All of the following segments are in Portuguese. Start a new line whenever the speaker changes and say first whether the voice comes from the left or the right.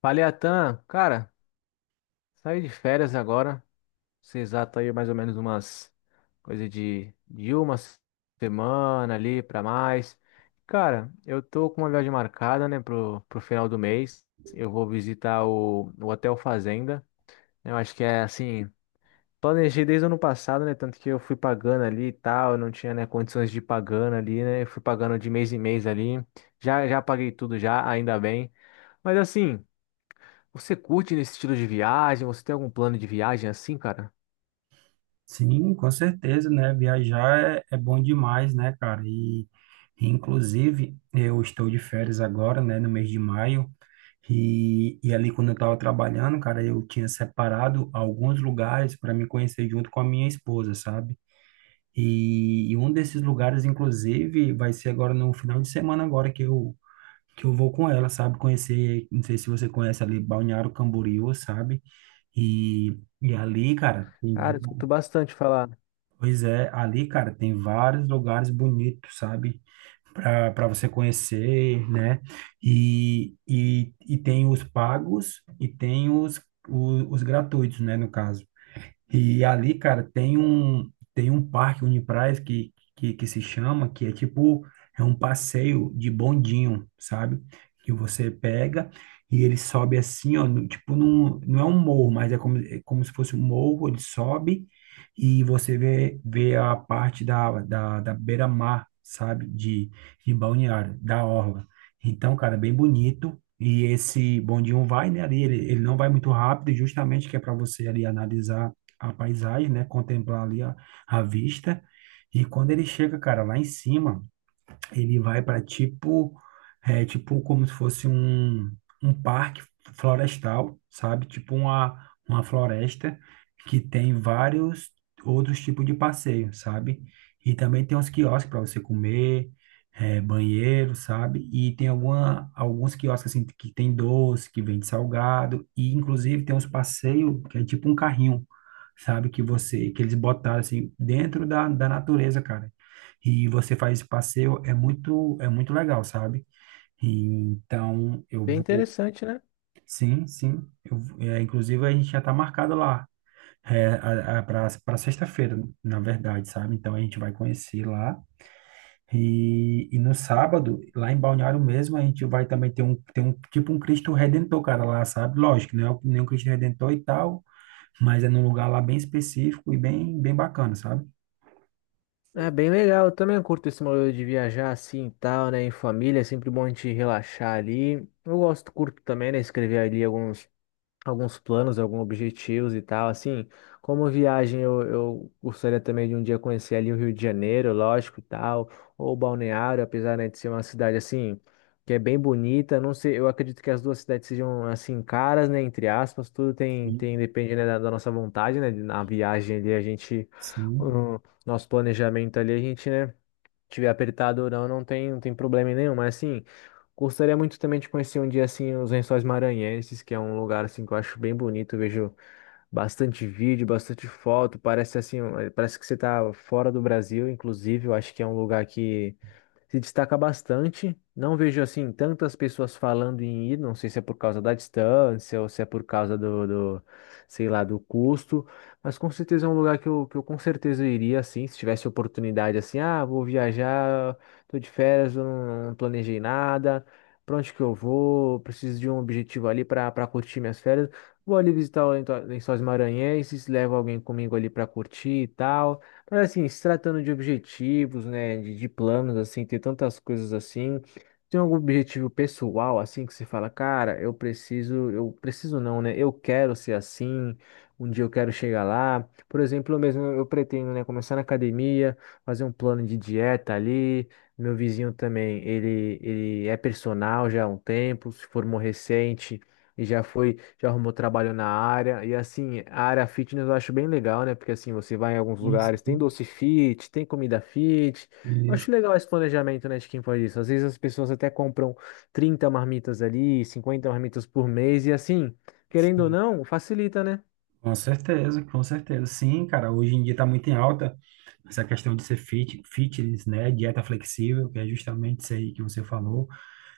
left: Falei, Atan, cara, saí de férias agora. Se exato aí mais ou menos umas coisa de uma semana ali pra mais. Cara, eu tô com uma viagem marcada, né, pro final do mês. Eu vou visitar o Hotel Fazenda. Eu acho que é assim, planejei desde o ano passado, né, tanto que eu fui pagando ali e tal, eu não tinha, né, condições de ir pagando ali, né, eu fui pagando de mês em mês ali. Já paguei tudo já, ainda bem. Mas assim. Você curte nesse estilo de viagem? Você tem algum plano de viagem assim, cara?
right: Sim, com certeza, né? Viajar é bom demais, né, cara? E, inclusive, eu estou de férias agora, né, no mês de maio. E ali, quando eu estava trabalhando, cara, eu tinha separado alguns lugares para me conhecer junto com a minha esposa, sabe? E um desses lugares, inclusive, vai ser agora no final de semana, agora que eu vou com ela, sabe? Conhecer, não sei se você conhece ali, Balneário Camboriú, sabe? E ali, cara, tem.
left: Cara, eu escuto bastante falar.
right: Pois é, ali, cara, tem vários lugares bonitos, sabe? Para você conhecer, né? E tem os pagos e tem os, os gratuitos, né? No caso. E ali, cara, tem um parque Uniprás que, que se chama, que é tipo é um passeio de bondinho, sabe? Que você pega e ele sobe assim, ó, tipo num, não é um morro, mas é como se fosse um morro, ele sobe e você vê a parte da beira-mar, sabe? De Balneário, da orla. Então, cara, é bem bonito. E esse bondinho vai, né, ali, ele não vai muito rápido, justamente que é para você ali analisar a paisagem, né? Contemplar ali a vista. E quando ele chega, cara, lá em cima. Ele vai para tipo, tipo como se fosse um, um parque florestal, sabe? Tipo uma floresta que tem vários outros tipos de passeio, sabe? E também tem uns quiosques para você comer, banheiro, sabe? E tem alguma, alguns quiosques assim que tem doce, que vende salgado, e inclusive tem uns passeios que é tipo um carrinho, sabe? Que você, que eles botaram assim dentro da natureza, cara, e você faz esse passeio, é muito legal, sabe? E, então, eu
left: Bem
right: vou,
left: interessante, né?
right: sim, sim, inclusive a gente já está marcado lá, para sexta-feira, na verdade, sabe? Então, a gente vai conhecer lá, e no sábado, lá em Balneário mesmo, a gente vai também ter um, tipo um Cristo Redentor, cara, lá, sabe? Lógico, não é nem um Cristo Redentor e tal, mas é num lugar lá bem específico e bem, bem bacana, sabe?
left: É bem legal. Eu também curto esse modelo de viajar assim e tal, né? Em família, é sempre bom a gente relaxar ali. Eu gosto, curto também, né? Escrever ali alguns planos, alguns objetivos e tal. Assim, como viagem, eu gostaria também de um dia conhecer ali o Rio de Janeiro, lógico e tal, ou Balneário, apesar, né, de ser uma cidade assim. Que é bem bonita, não sei, eu acredito que as duas cidades sejam assim caras, né, entre aspas, tudo tem,
right: Sim,
left: tem depende, né, da nossa vontade, né, na viagem ali a gente,
right: sim,
left: o nosso planejamento ali a gente, né, tiver apertado ou não, não tem, não tem problema nenhum. Mas assim, gostaria muito também de conhecer um dia assim os Lençóis Maranhenses, que é um lugar assim que eu acho bem bonito. Eu vejo bastante vídeo, bastante foto. Parece assim, parece que você tá fora do Brasil, inclusive. Eu acho que é um lugar que se destaca bastante. Não vejo assim tantas pessoas falando em ir, não sei se é por causa da distância ou se é por causa do, sei lá, do custo, mas com certeza é um lugar que eu com certeza iria assim, se tivesse oportunidade assim, ah, vou viajar, tô de férias, eu não, não planejei nada, pra onde que eu vou, preciso de um objetivo ali para curtir minhas férias. Vou ali visitar o Lençóis Maranhenses, levo alguém comigo ali para curtir e tal. Mas assim, se tratando de objetivos, né, de planos, assim, ter tantas coisas assim, tem algum objetivo pessoal, assim, que você fala, cara, eu preciso não, né, eu quero ser assim, um dia eu quero chegar lá. Por exemplo, eu mesmo, eu pretendo, né, começar na academia, fazer um plano de dieta ali, meu vizinho também, ele é personal já há um tempo, se formou recente, e já foi, já arrumou trabalho na área. E assim, a área fitness eu acho bem legal, né? Porque assim, você vai em alguns
right: sim,
left: lugares, tem
right: sim.
left: doce fit, tem comida fit. Eu
right: Isso.
left: acho legal esse planejamento, né, de quem faz isso. Às vezes as pessoas até compram 30 marmitas ali, 50 marmitas por mês, e assim, querendo ou não, facilita, né?
right: Com certeza, com certeza. Sim, cara, hoje em dia está muito em alta essa questão de ser fit, fitness, né? Dieta flexível, que é justamente isso aí que você falou,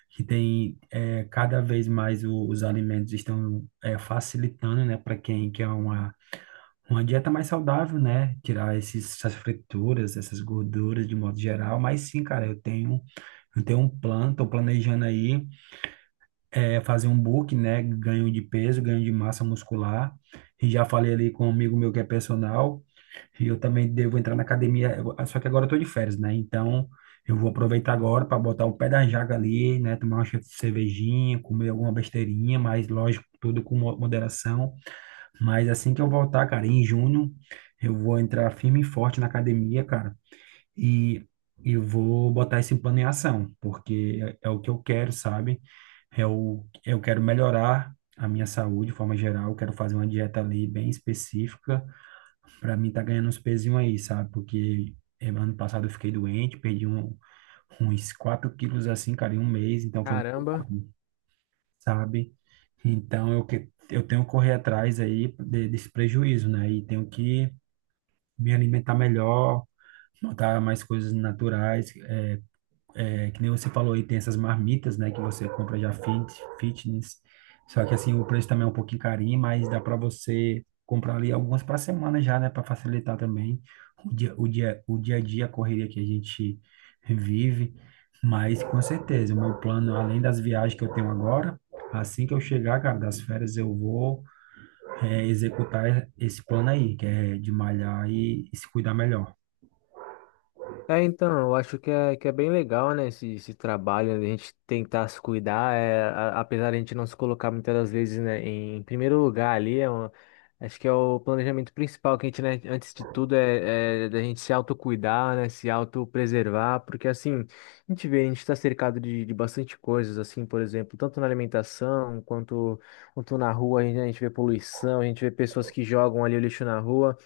right: que tem cada vez mais os alimentos estão facilitando, né, para quem quer uma dieta mais saudável, né? Tirar esses, essas frituras, essas gorduras de modo geral. Mas sim, cara, eu tenho um plano, estou planejando aí fazer um book, né? Ganho de peso, ganho de massa muscular. E já falei ali com um amigo meu que é personal, e eu também devo entrar na academia, só que agora eu tô de férias, né? Então, eu vou aproveitar agora para botar o pé da jaca ali, né? Tomar uma cervejinha, comer alguma besteirinha, mas lógico, tudo com moderação. Mas assim que eu voltar, cara, em junho, eu vou entrar firme e forte na academia, cara, e eu vou botar esse plano em ação, porque é o que eu quero, sabe? Eu quero melhorar a minha saúde de forma geral, eu quero fazer uma dieta ali bem específica para mim tá ganhando uns pezinhos aí, sabe? Porque ano passado eu fiquei doente, uns 4 quilos assim, cara, em um mês, então foi muito
left: Caramba.
right: bom, sabe? Então eu tenho que correr atrás aí desse prejuízo, né? E tenho que me alimentar melhor, botar mais coisas naturais, que nem você falou aí, tem essas marmitas, né, que você compra já fit, fitness. Só que assim, o preço também é um pouquinho carinho, mas dá para você comprar ali algumas para semana já, né, para facilitar também o dia a dia, a correria que a gente vive. Mas com certeza, o meu plano, além das viagens que eu tenho agora, assim que eu chegar, cara, das férias, eu vou executar esse plano aí, que é de malhar e se cuidar melhor.
left: É, então, eu acho que que é bem legal, né, esse trabalho, né, a gente tentar se cuidar, é, apesar de a gente não se colocar muitas das vezes, né, em primeiro lugar ali, acho que é o planejamento principal que a gente, né, antes de tudo é da gente se autocuidar, né, se autopreservar, porque assim, a gente vê, a gente está cercado de bastante coisas, assim, por exemplo, tanto na alimentação, quanto na rua, a gente vê poluição, a gente vê pessoas que jogam ali o lixo na rua,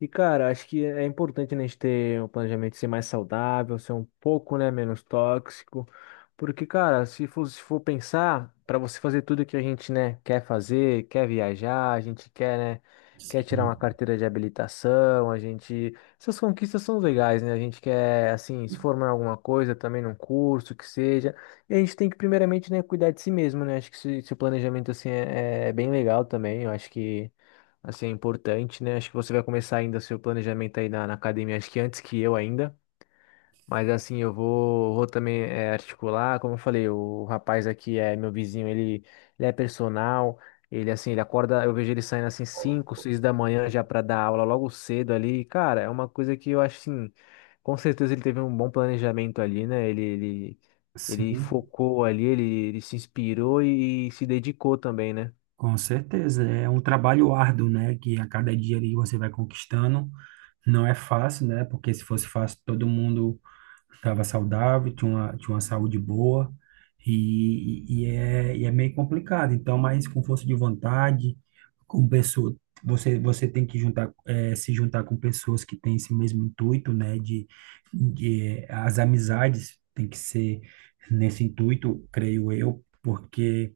left: e, cara, acho que é importante, né, a gente ter um planejamento ser mais saudável, ser um pouco, né, menos tóxico. Porque, cara, se for, se for pensar, para você fazer tudo que a gente, né, quer fazer, quer viajar, a gente quer, né, quer tirar
right: Sim,
left: uma carteira de habilitação, a gente. Essas conquistas são legais, né? A gente quer, assim, se formar em alguma coisa, também num curso, que seja. E a gente tem que, primeiramente, né, cuidar de si mesmo, né? Acho que esse planejamento, assim, é bem legal também. Eu acho que. Assim, é importante, né? Acho que você vai começar ainda seu planejamento aí na academia, acho que antes que eu ainda. Mas assim, eu vou, vou também articular, como eu falei, o rapaz aqui é meu vizinho, ele é personal, ele assim, ele acorda, eu vejo ele saindo assim 5 6 da manhã já para dar aula logo cedo ali. Cara, é uma coisa que eu acho assim, com certeza ele teve um bom planejamento ali, né? Ele
right: sim.
left: focou ali, ele se inspirou e se dedicou também, né?
right: Com certeza, é um trabalho árduo, né, que a cada dia ali você vai conquistando. Não é fácil, né, porque se fosse fácil todo mundo estava saudável, tinha uma saúde boa e é meio complicado. Então, mas com força de vontade, com pessoa, você tem que juntar, se juntar com pessoas que têm esse mesmo intuito, né, de as amizades tem que ser nesse intuito, creio eu, porque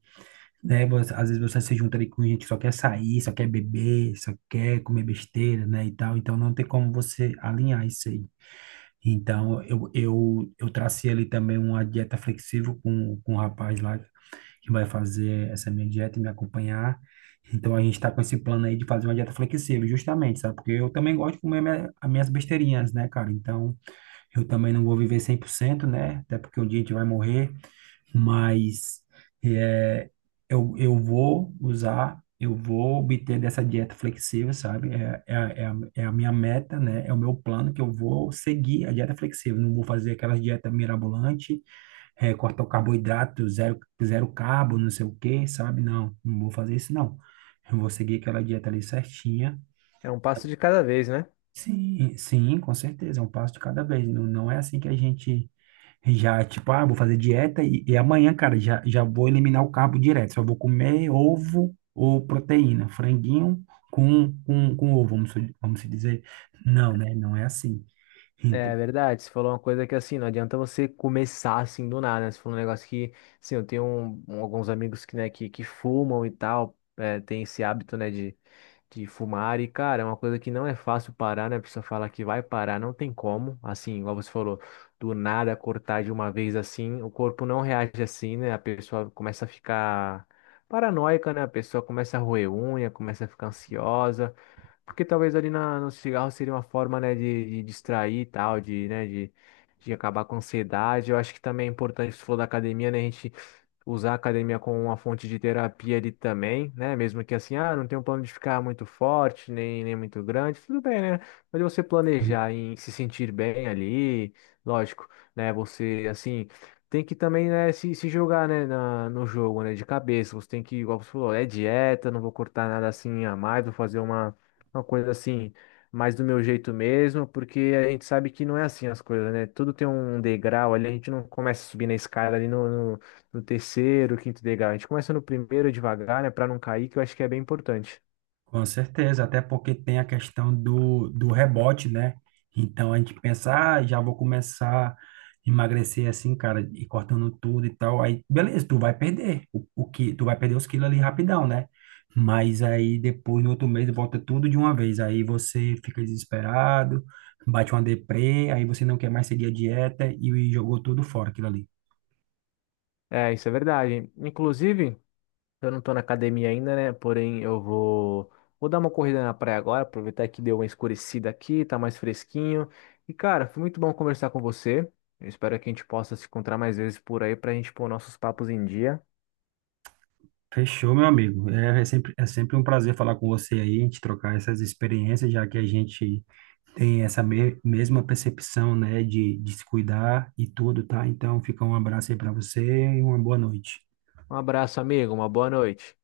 right: né? Às vezes você se junta ali com gente que só quer sair, só quer beber, só quer comer besteira, né? E tal. Então não tem como você alinhar isso aí. Então eu tracei ali também uma dieta flexível com o rapaz lá que vai fazer essa minha dieta e me acompanhar. Então a gente está com esse plano aí de fazer uma dieta flexível, justamente, sabe? Porque eu também gosto de comer minha, as minhas besteirinhas, né, cara? Então eu também não vou viver 100%, né? Até porque um dia a gente vai morrer, mas é, eu vou usar, eu vou obter dessa dieta flexível, sabe? É a minha meta, né? É o meu plano que eu vou seguir a dieta flexível. Não vou fazer aquelas dieta mirabolante, cortar o carboidrato, zero, zero carbo, não sei o quê, sabe? Não, não vou fazer isso, não. Eu vou seguir aquela dieta ali certinha.
left: É um passo de cada vez, né?
right: Sim, sim, com certeza, é um passo de cada vez. Não, não é assim que a gente já, tipo, ah, vou fazer dieta e amanhã, cara, já vou eliminar o carbo direto. Só vou comer ovo ou proteína, franguinho com ovo, vamos, vamos se dizer. Não, né? Não é assim. Então,
left: É verdade, você falou uma coisa que assim, não adianta você começar assim do nada, né? Você falou um negócio que, assim, eu tenho alguns amigos que, né, que fumam e tal, é, tem esse hábito, né, de fumar e, cara, é uma coisa que não é fácil parar, né? A pessoa fala que vai parar, não tem como, assim, igual você falou, do nada cortar de uma vez assim, o corpo não reage assim, né? A pessoa começa a ficar paranoica, né? A pessoa começa a roer unha, começa a ficar ansiosa. Porque talvez ali no cigarro seria uma forma, né, de distrair e tal, de, né, de acabar com a ansiedade. Eu acho que também é importante, você falou da academia, né, a gente usar a academia como uma fonte de terapia ali também, né? Mesmo que assim, ah, não tem um plano de ficar muito forte, nem muito grande, tudo bem, né? Mas você planejar em se sentir bem ali, lógico, né? Você, assim, tem que também, né, se jogar, né, no jogo, né, de cabeça. Você tem que, igual você falou, é dieta, não vou cortar nada assim a mais, vou fazer uma coisa assim. Mais do meu jeito mesmo, porque a gente sabe que não é assim as coisas, né? Tudo tem um degrau ali, a gente não começa a subir na escada ali no terceiro, quinto degrau. A gente começa no primeiro devagar, né, para não cair, que eu acho que é bem importante.
right: com certeza, até porque tem a questão do rebote, né? Então a gente pensa, ah, já vou começar a emagrecer assim, cara, e cortando tudo e tal. Aí, beleza, tu vai perder o que, tu vai perder os quilos ali rapidão, né? Mas aí depois, no outro mês, volta tudo de uma vez. Aí você fica desesperado, bate uma deprê, aí você não quer mais seguir a dieta e jogou tudo fora aquilo ali.
left: É, isso é verdade. Inclusive, eu não tô na academia ainda, né? Porém, eu vou dar uma corrida na praia agora, aproveitar que deu uma escurecida aqui, tá mais fresquinho. E cara, foi muito bom conversar com você. Eu espero que a gente possa se encontrar mais vezes por aí pra gente pôr nossos papos em dia.
right: Fechou, meu amigo. É sempre um prazer falar com você aí, a gente trocar essas experiências, já que a gente tem essa mesma percepção, né, de se cuidar e tudo, tá? Então, fica um abraço aí para você e uma boa noite.
left: Um abraço, amigo. Uma boa noite.